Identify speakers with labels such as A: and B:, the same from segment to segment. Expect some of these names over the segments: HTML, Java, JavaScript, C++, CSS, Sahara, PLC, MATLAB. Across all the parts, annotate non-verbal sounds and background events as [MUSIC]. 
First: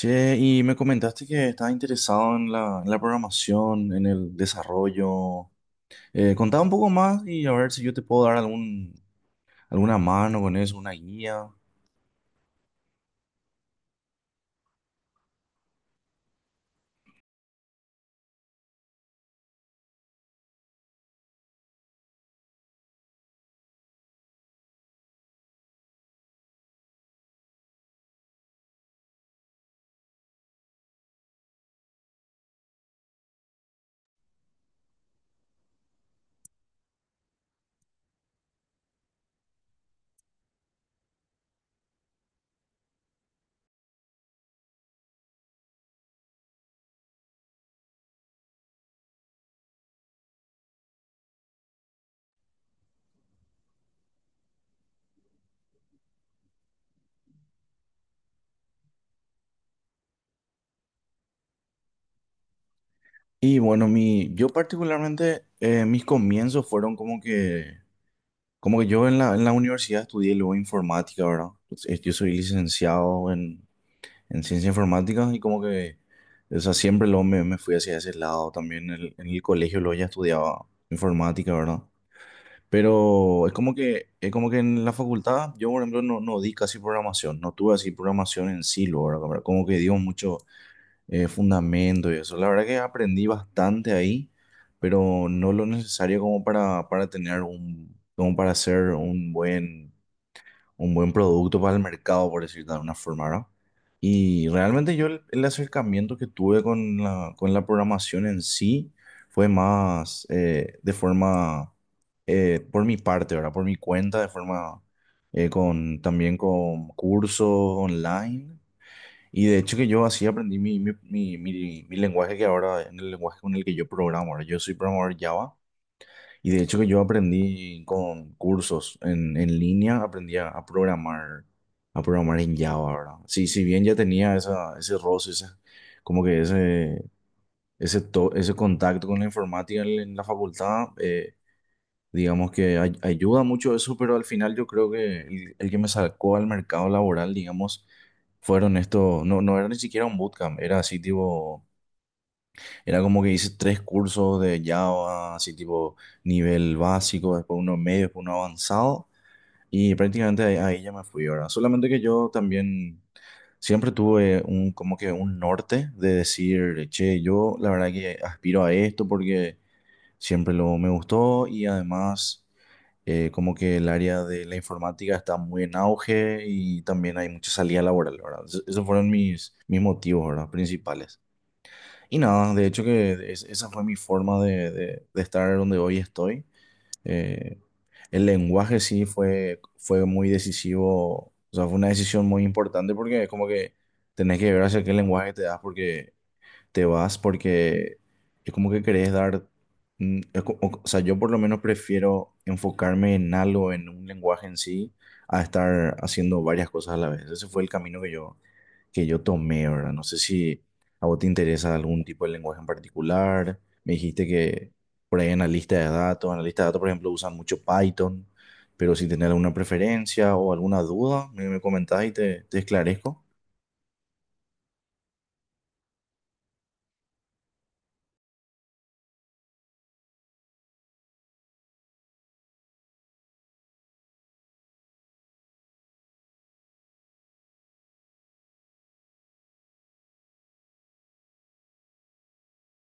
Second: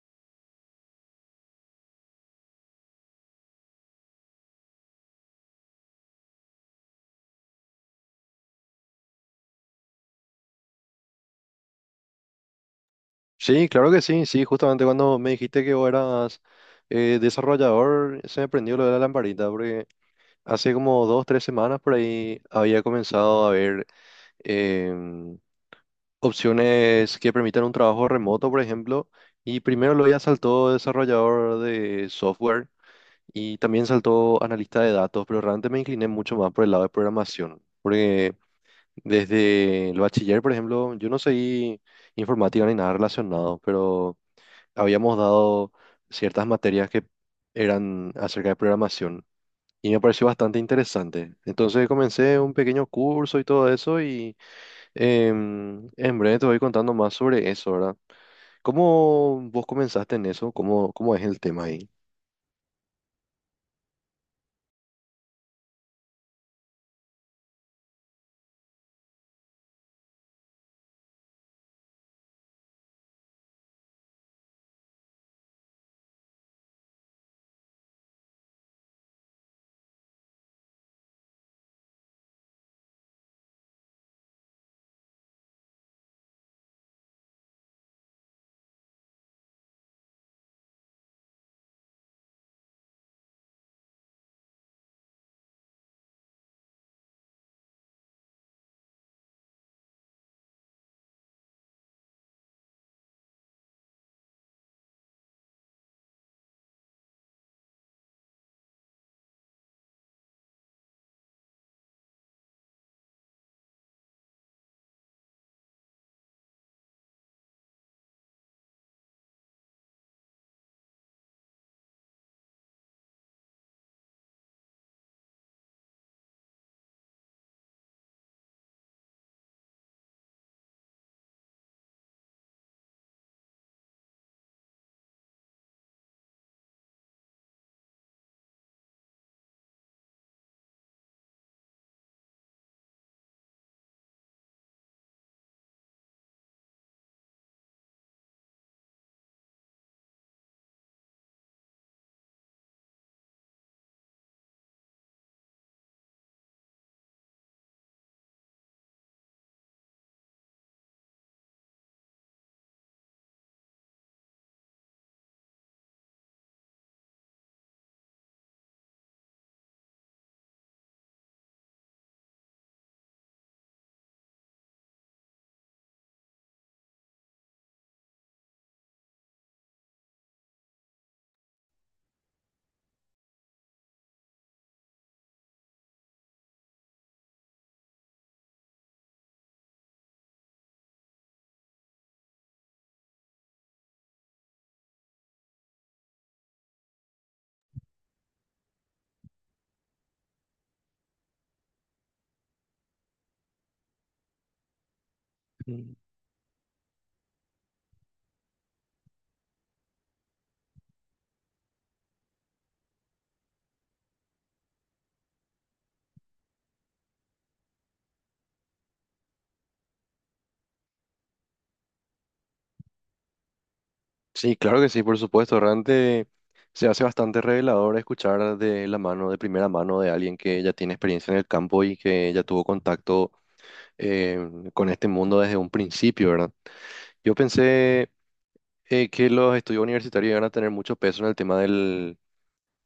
A: Che, y me comentaste que estás interesado en la programación, en el desarrollo. Contá un poco más y a ver si yo te puedo dar alguna mano con eso, una guía.
B: Sí, claro que sí, sí, justamente cuando me dijiste que vos eras desarrollador, se me prendió lo de la lamparita, porque hace como dos, tres semanas por ahí había comenzado a ver em, opciones que permitan un trabajo remoto, por ejemplo, y primero lo ya saltó desarrollador de software y también saltó analista de datos, pero realmente me incliné mucho más por el lado de programación, porque desde el bachiller, por ejemplo, yo no seguí informática ni nada relacionado, pero habíamos dado ciertas materias que eran acerca de programación y me pareció bastante interesante. Entonces comencé un pequeño curso y todo eso y en breve te voy contando más sobre eso, ¿verdad? ¿Cómo vos comenzaste en eso? ¿Cómo, cómo es el tema ahí?
A: Yo particularmente, mis comienzos fueron como que yo en la universidad estudié luego informática, ¿verdad? Pues, yo soy licenciado en ciencia informática y o sea, siempre luego me fui hacia ese lado. También en el colegio luego ya estudiaba informática, ¿verdad? Pero es como que en la facultad, yo por ejemplo no di casi programación, no tuve así programación en sí, luego, ¿verdad? Como que dio mucho fundamento y eso. La verdad que aprendí bastante ahí, pero no lo necesario como para tener como para hacer un buen producto para el mercado, por decirlo de alguna forma, ¿verdad? Y realmente yo el acercamiento que tuve con con la programación en sí fue más de forma por mi parte, ¿verdad? Por mi cuenta, de forma con también con cursos online. Y de hecho que yo así aprendí mi lenguaje que ahora, en el lenguaje con el que yo programo, ¿verdad? Yo soy programador Java y de hecho que yo aprendí con cursos en línea, aprendí a programar en Java, ¿verdad? Sí, si bien ya tenía ese roce, ese- como que ese, to- ese contacto con la informática en la facultad. Digamos que ayuda mucho eso, pero al final yo creo que el que me sacó al mercado laboral, digamos, fueron estos, no era ni siquiera un bootcamp, era como que hice tres cursos de Java, así tipo nivel básico, después uno medio, después uno avanzado, y prácticamente ahí ya me fui ahora. Solamente que yo también siempre tuve un, como que un norte de decir, che, yo la verdad que aspiro a esto porque siempre lo me gustó y además como que el área de la informática está muy en auge y también hay mucha salida laboral, ¿verdad? Esos fueron mis, mis motivos, ¿verdad? Principales. Y nada, de hecho que esa fue mi forma de, de estar donde hoy estoy. Eh, el lenguaje sí fue muy decisivo, o sea, fue una decisión muy importante porque es como que tenés que ver hacia qué lenguaje te das porque te vas porque es como que querés dar, o sea, yo por lo menos prefiero enfocarme en algo, en un lenguaje en sí, a
B: Mm.
A: estar haciendo varias cosas a la vez. Ese fue el camino que yo tomé, ¿verdad? No sé si a vos te interesa algún tipo de lenguaje en particular. Me dijiste que por ahí analista de datos, por ejemplo, usan mucho Python, pero si tenés alguna preferencia o alguna duda, me comentás y te esclarezco.
B: Sí, claro que sí, por supuesto. Realmente se hace bastante revelador escuchar de la mano, de primera mano, de alguien que ya tiene experiencia en el campo y que ya tuvo contacto eh, con este mundo desde un principio, ¿verdad? Yo pensé que los estudios universitarios iban a tener mucho peso en el tema del,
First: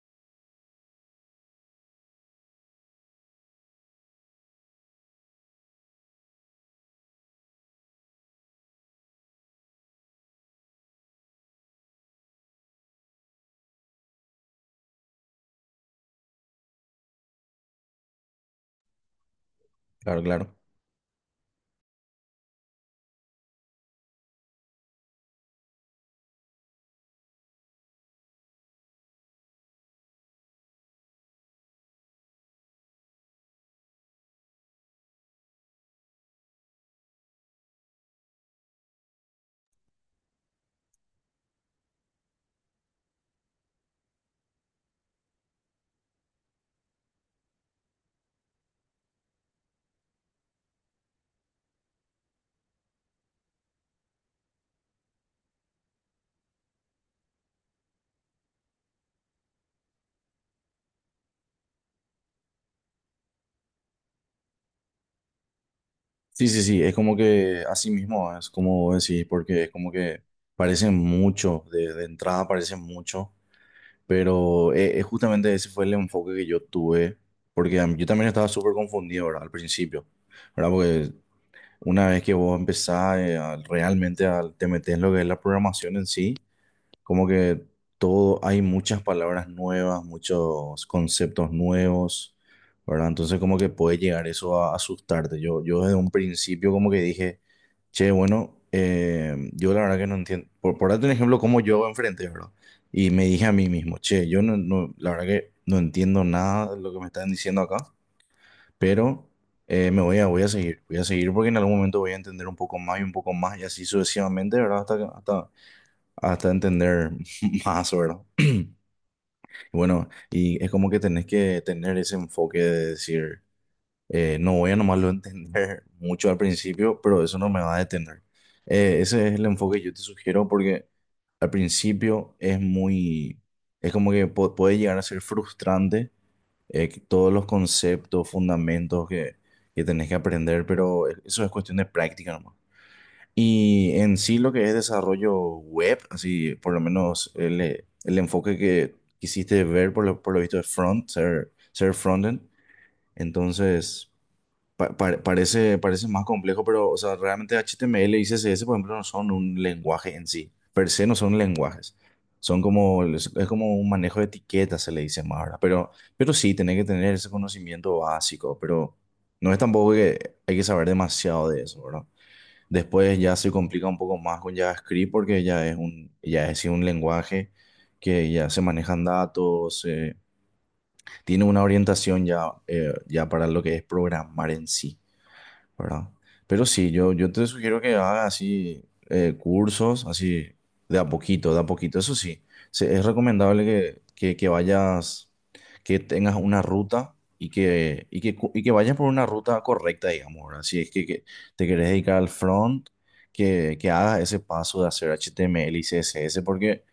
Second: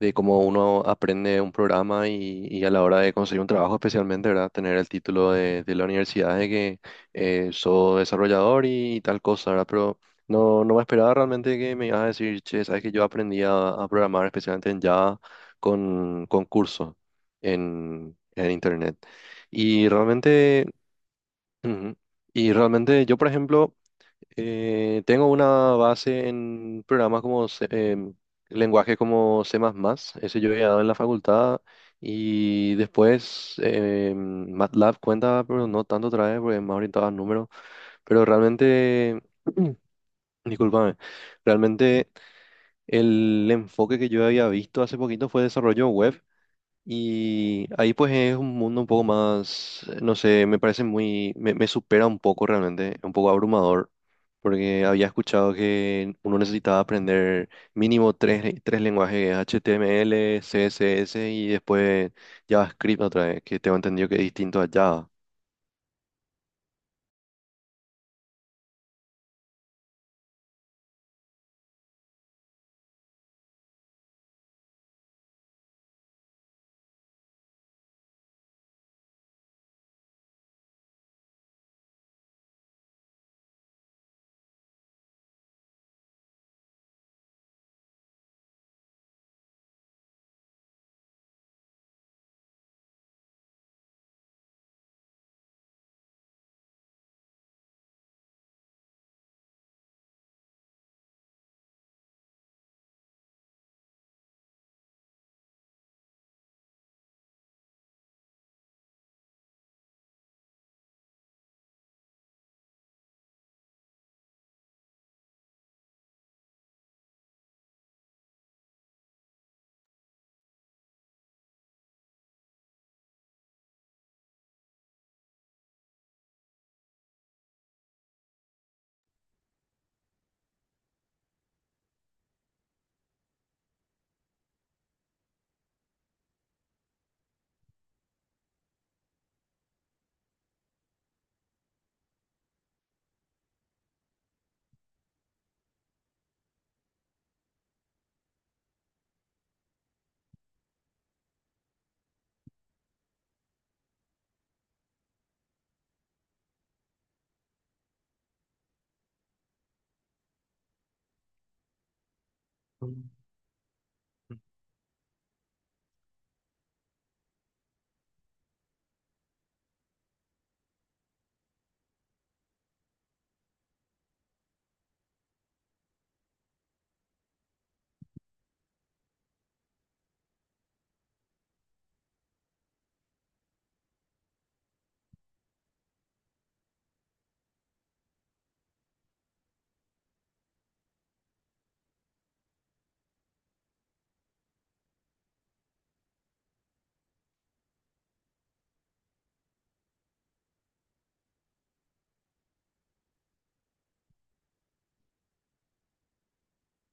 B: de cómo uno aprende un programa y a la hora de conseguir un trabajo, especialmente, ¿verdad? Tener el título de la universidad de que soy desarrollador y, tal cosa, ¿verdad? Pero no, no me esperaba realmente que me ibas a decir, che, sabes que yo aprendí a programar, especialmente en Java, con cursos en Internet. Y
A: Claro, claro.
B: realmente. Ujú. Y realmente yo, por ejemplo, tengo una base en programas como lenguajes como C++, ese yo he dado en la facultad y después MATLAB cuenta, pero no tanto otra vez porque más orientado a números, pero realmente, [CLEARS THROAT] discúlpame, realmente el enfoque que yo había visto hace poquito fue desarrollo web y ahí pues es un mundo un poco más, no sé, me parece muy, me supera un poco realmente, un poco abrumador, porque había escuchado que uno necesitaba aprender mínimo tres, tres lenguajes, HTML, CSS y después JavaScript otra vez, que tengo entendido que es distinto a Java.
A: Sí, es como que así mismo, es como decir, porque es como que parecen mucho, de entrada parecen mucho, pero justamente ese fue el enfoque que yo tuve, porque yo también estaba súper confundido, ¿verdad? Al principio, ¿verdad? Porque una vez que vos empezás realmente a, te metes en lo que es la programación en sí, como que todo, hay muchas palabras nuevas, muchos conceptos nuevos, ¿verdad? Entonces como que puede llegar eso a asustarte. Yo desde un principio como que dije, che, bueno, yo la verdad que no entiendo, por darte un ejemplo, cómo yo enfrenté, ¿verdad? Y me dije a mí mismo, che, yo la verdad que no entiendo nada de lo que me están diciendo acá, pero voy a seguir porque en algún momento voy a entender un poco más y un poco más y así sucesivamente, ¿verdad? Hasta, que- hasta hasta entender [LAUGHS] más, ¿verdad? Bueno, y es como que tenés que tener ese enfoque de decir, no voy a nomás lo entender [LAUGHS] mucho al principio, pero eso no me va a detener. Ese es el enfoque que yo te sugiero porque al principio es muy, es como que puede llegar a ser frustrante que todos los conceptos, fundamentos que tenés que aprender, pero eso es cuestión de práctica nomás. Y en sí lo que es desarrollo web, así por lo menos el enfoque que quisiste ver por lo visto de ser frontend, entonces parece más complejo, pero o sea, realmente HTML y CSS, por ejemplo, no son un lenguaje en sí, per se no son lenguajes, son como,
B: Mm.
A: es como un manejo de etiquetas, se le dice más ahora, pero sí, tenés que tener ese conocimiento básico, pero no es tampoco que hay que saber demasiado de eso. Después ya se complica un poco más con JavaScript porque ya es un lenguaje que ya se manejan datos, tiene una orientación ya, ya para lo que es programar en sí, ¿verdad? Pero sí, yo te sugiero que hagas así cursos, así de a poquito, de a poquito. Eso sí, es recomendable que vayas, que tengas una ruta y y que vayas por una ruta correcta, digamos, ¿verdad? Si es que te querés dedicar al front, que hagas ese paso de hacer HTML y CSS, porque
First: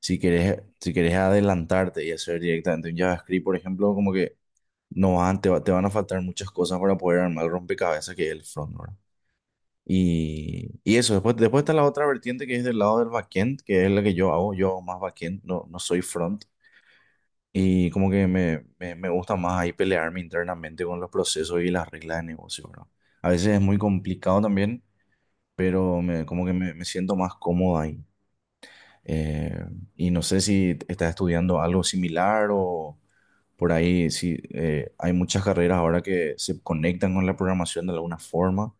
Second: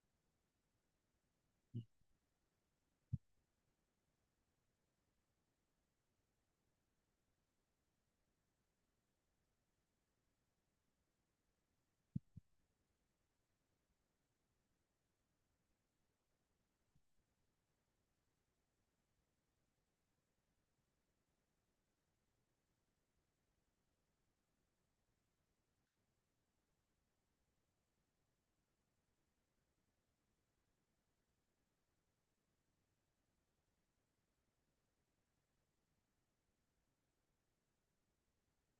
A: si querés, si querés adelantarte y hacer directamente un JavaScript, por ejemplo, como que no, te van a faltar muchas cosas para poder armar el rompecabezas que es el front, ¿verdad? Y eso, después está la otra vertiente que es del lado del backend, que es la que yo hago más backend, no soy front. Y como que me gusta más ahí pelearme internamente con los procesos y las reglas de negocio, ¿verdad? A veces es muy complicado también, pero me, como que me siento más cómodo ahí. Eh, y no sé si estás estudiando algo similar o... Por ahí sí, hay muchas carreras ahora que se conectan con la programación de alguna forma.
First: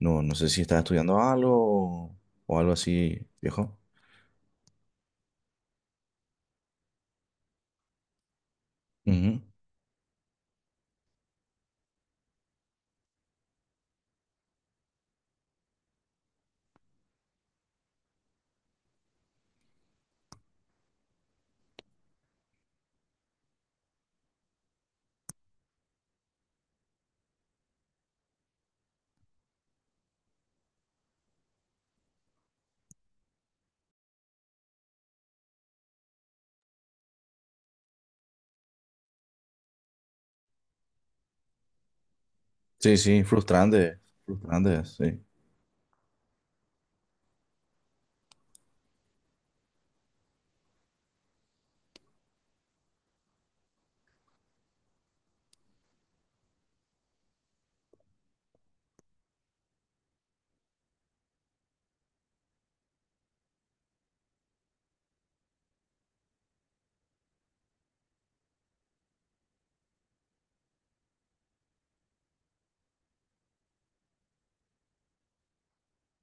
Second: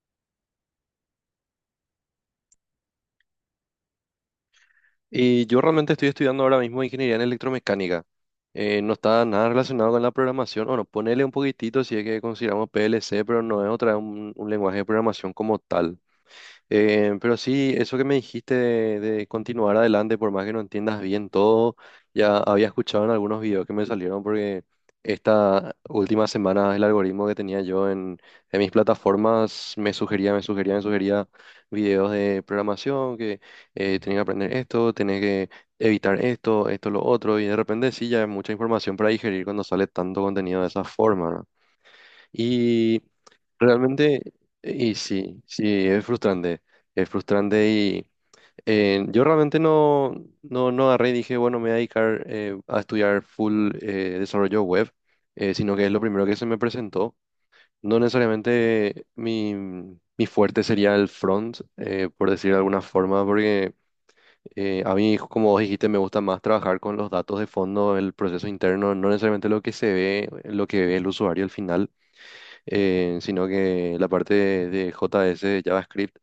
A: No sé si estás estudiando algo o o algo así, viejo.
B: Y yo realmente estoy estudiando ahora mismo ingeniería en electromecánica. No está
A: Ujú.
B: nada relacionado con la programación. Bueno, ponele un poquitito si es que consideramos PLC, pero no es otra un lenguaje de programación como tal. Pero sí, eso que me dijiste de continuar adelante, por más que no entiendas bien todo, ya había escuchado en algunos videos que me salieron porque esta última semana el algoritmo que tenía yo en mis plataformas me sugería, me sugería, me sugería videos de programación, que tenía que aprender esto, tenés que evitar esto, esto, lo otro, y de repente sí, ya hay mucha información para digerir cuando sale tanto contenido de esa forma, ¿no?
A: Sí,
B: Y
A: sí, frustrante,
B: realmente,
A: frustrante,
B: y
A: sí.
B: sí, sí, es frustrante y yo realmente no, no, no agarré y dije, bueno, me voy a dedicar a estudiar full desarrollo web, sino que es lo primero que se me presentó. No necesariamente mi, mi fuerte sería el front, por decir de alguna forma, porque a mí, como vos dijiste, me gusta más trabajar con los datos de fondo, el proceso interno, no necesariamente lo que se ve, lo que ve el usuario al final sino que la parte de JS, de JavaScript,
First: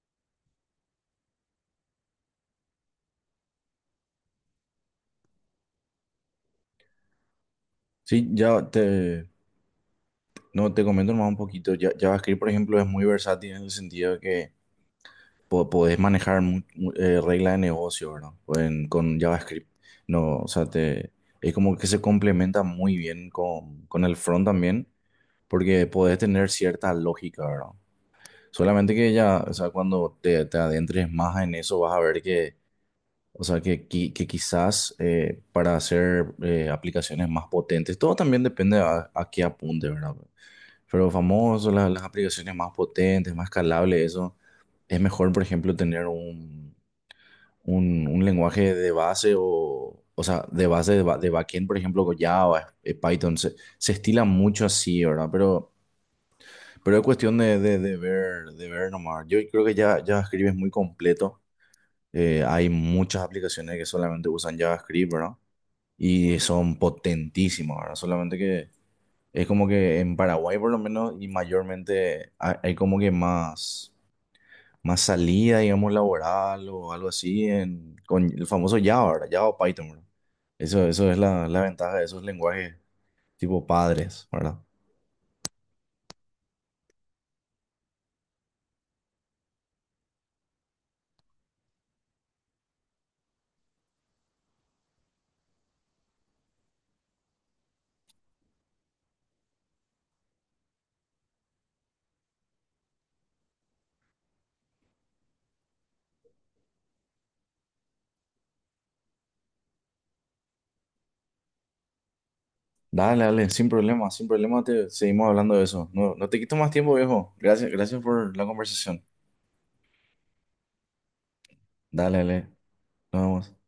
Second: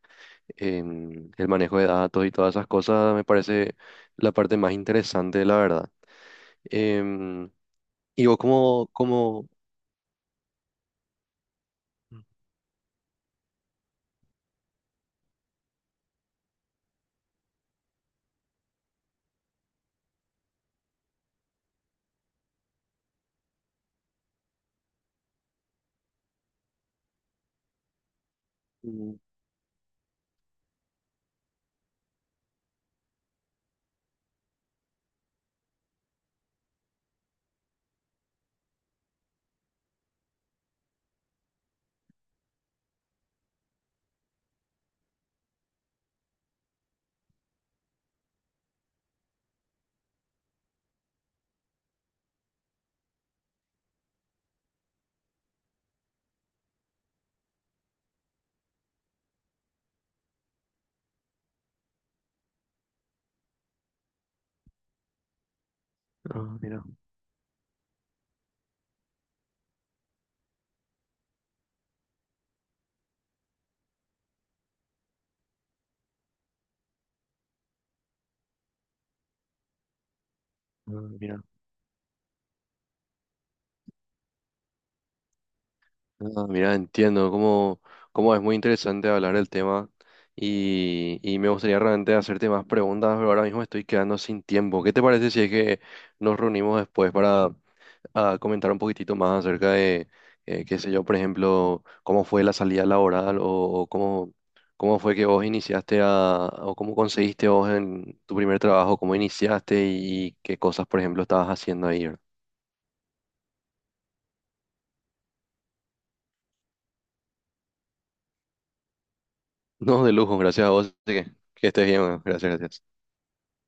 B: el manejo de datos y todas esas cosas me parece la parte más interesante, la verdad. Em, y
A: Sí,
B: vos
A: ya
B: como,
A: te,
B: como,
A: no, te comento nomás un poquito. Ya, JavaScript, por ejemplo, es muy versátil en el sentido de que podés manejar reglas de negocio, ¿verdad? En con JavaScript. No, o sea, te, es como que se complementa muy bien con el front también, porque podés tener cierta lógica, ¿verdad? Solamente que
B: mm,
A: ya, o sea, cuando te adentres más en eso, vas a ver que, o sea, que, qui- que quizás para hacer aplicaciones más potentes, todo también depende a qué apunte, ¿verdad? Pero famoso, las aplicaciones más potentes, más escalables, eso, es mejor, por ejemplo, tener un lenguaje de base o sea, de base de, ba- de backend, por ejemplo, con Java, Python, se estila mucho así, ¿verdad? Pero es cuestión de, de ver nomás. Yo creo que ya JavaScript es muy completo. Hay muchas aplicaciones que solamente usan JavaScript, ¿verdad? Y
B: ah,
A: son
B: mira,
A: potentísimas, ¿verdad? Solamente que es como que en Paraguay por lo menos y mayormente hay como que más, más salida, digamos, laboral o algo así en, con el famoso Java, ¿verdad? Java o Python, ¿verdad? Eso
B: ah,
A: es
B: mira,
A: la ventaja de esos lenguajes tipo padres, ¿verdad?
B: ah, mira, entiendo cómo, cómo es muy interesante hablar del tema y me gustaría realmente hacerte más preguntas, pero ahora mismo estoy quedando sin tiempo. ¿Qué te parece si es que nos reunimos después para a comentar un poquitito más acerca de, qué sé yo, por ejemplo, cómo fue la salida laboral o cómo, cómo fue que vos iniciaste a, o cómo conseguiste vos en tu primer trabajo, cómo iniciaste y qué cosas, por ejemplo, estabas haciendo ahí. ¿Verdad?
A: Dale, dale, sin problema, sin problema te seguimos hablando de eso. No, no te quito más tiempo, viejo. Gracias, gracias por la conversación.
B: No, [LAUGHS] de lujo, gracias a vos, así que estés bien,
A: Dale,
B: bueno,
A: dale,
B: gracias, gracias.
A: nos vemos.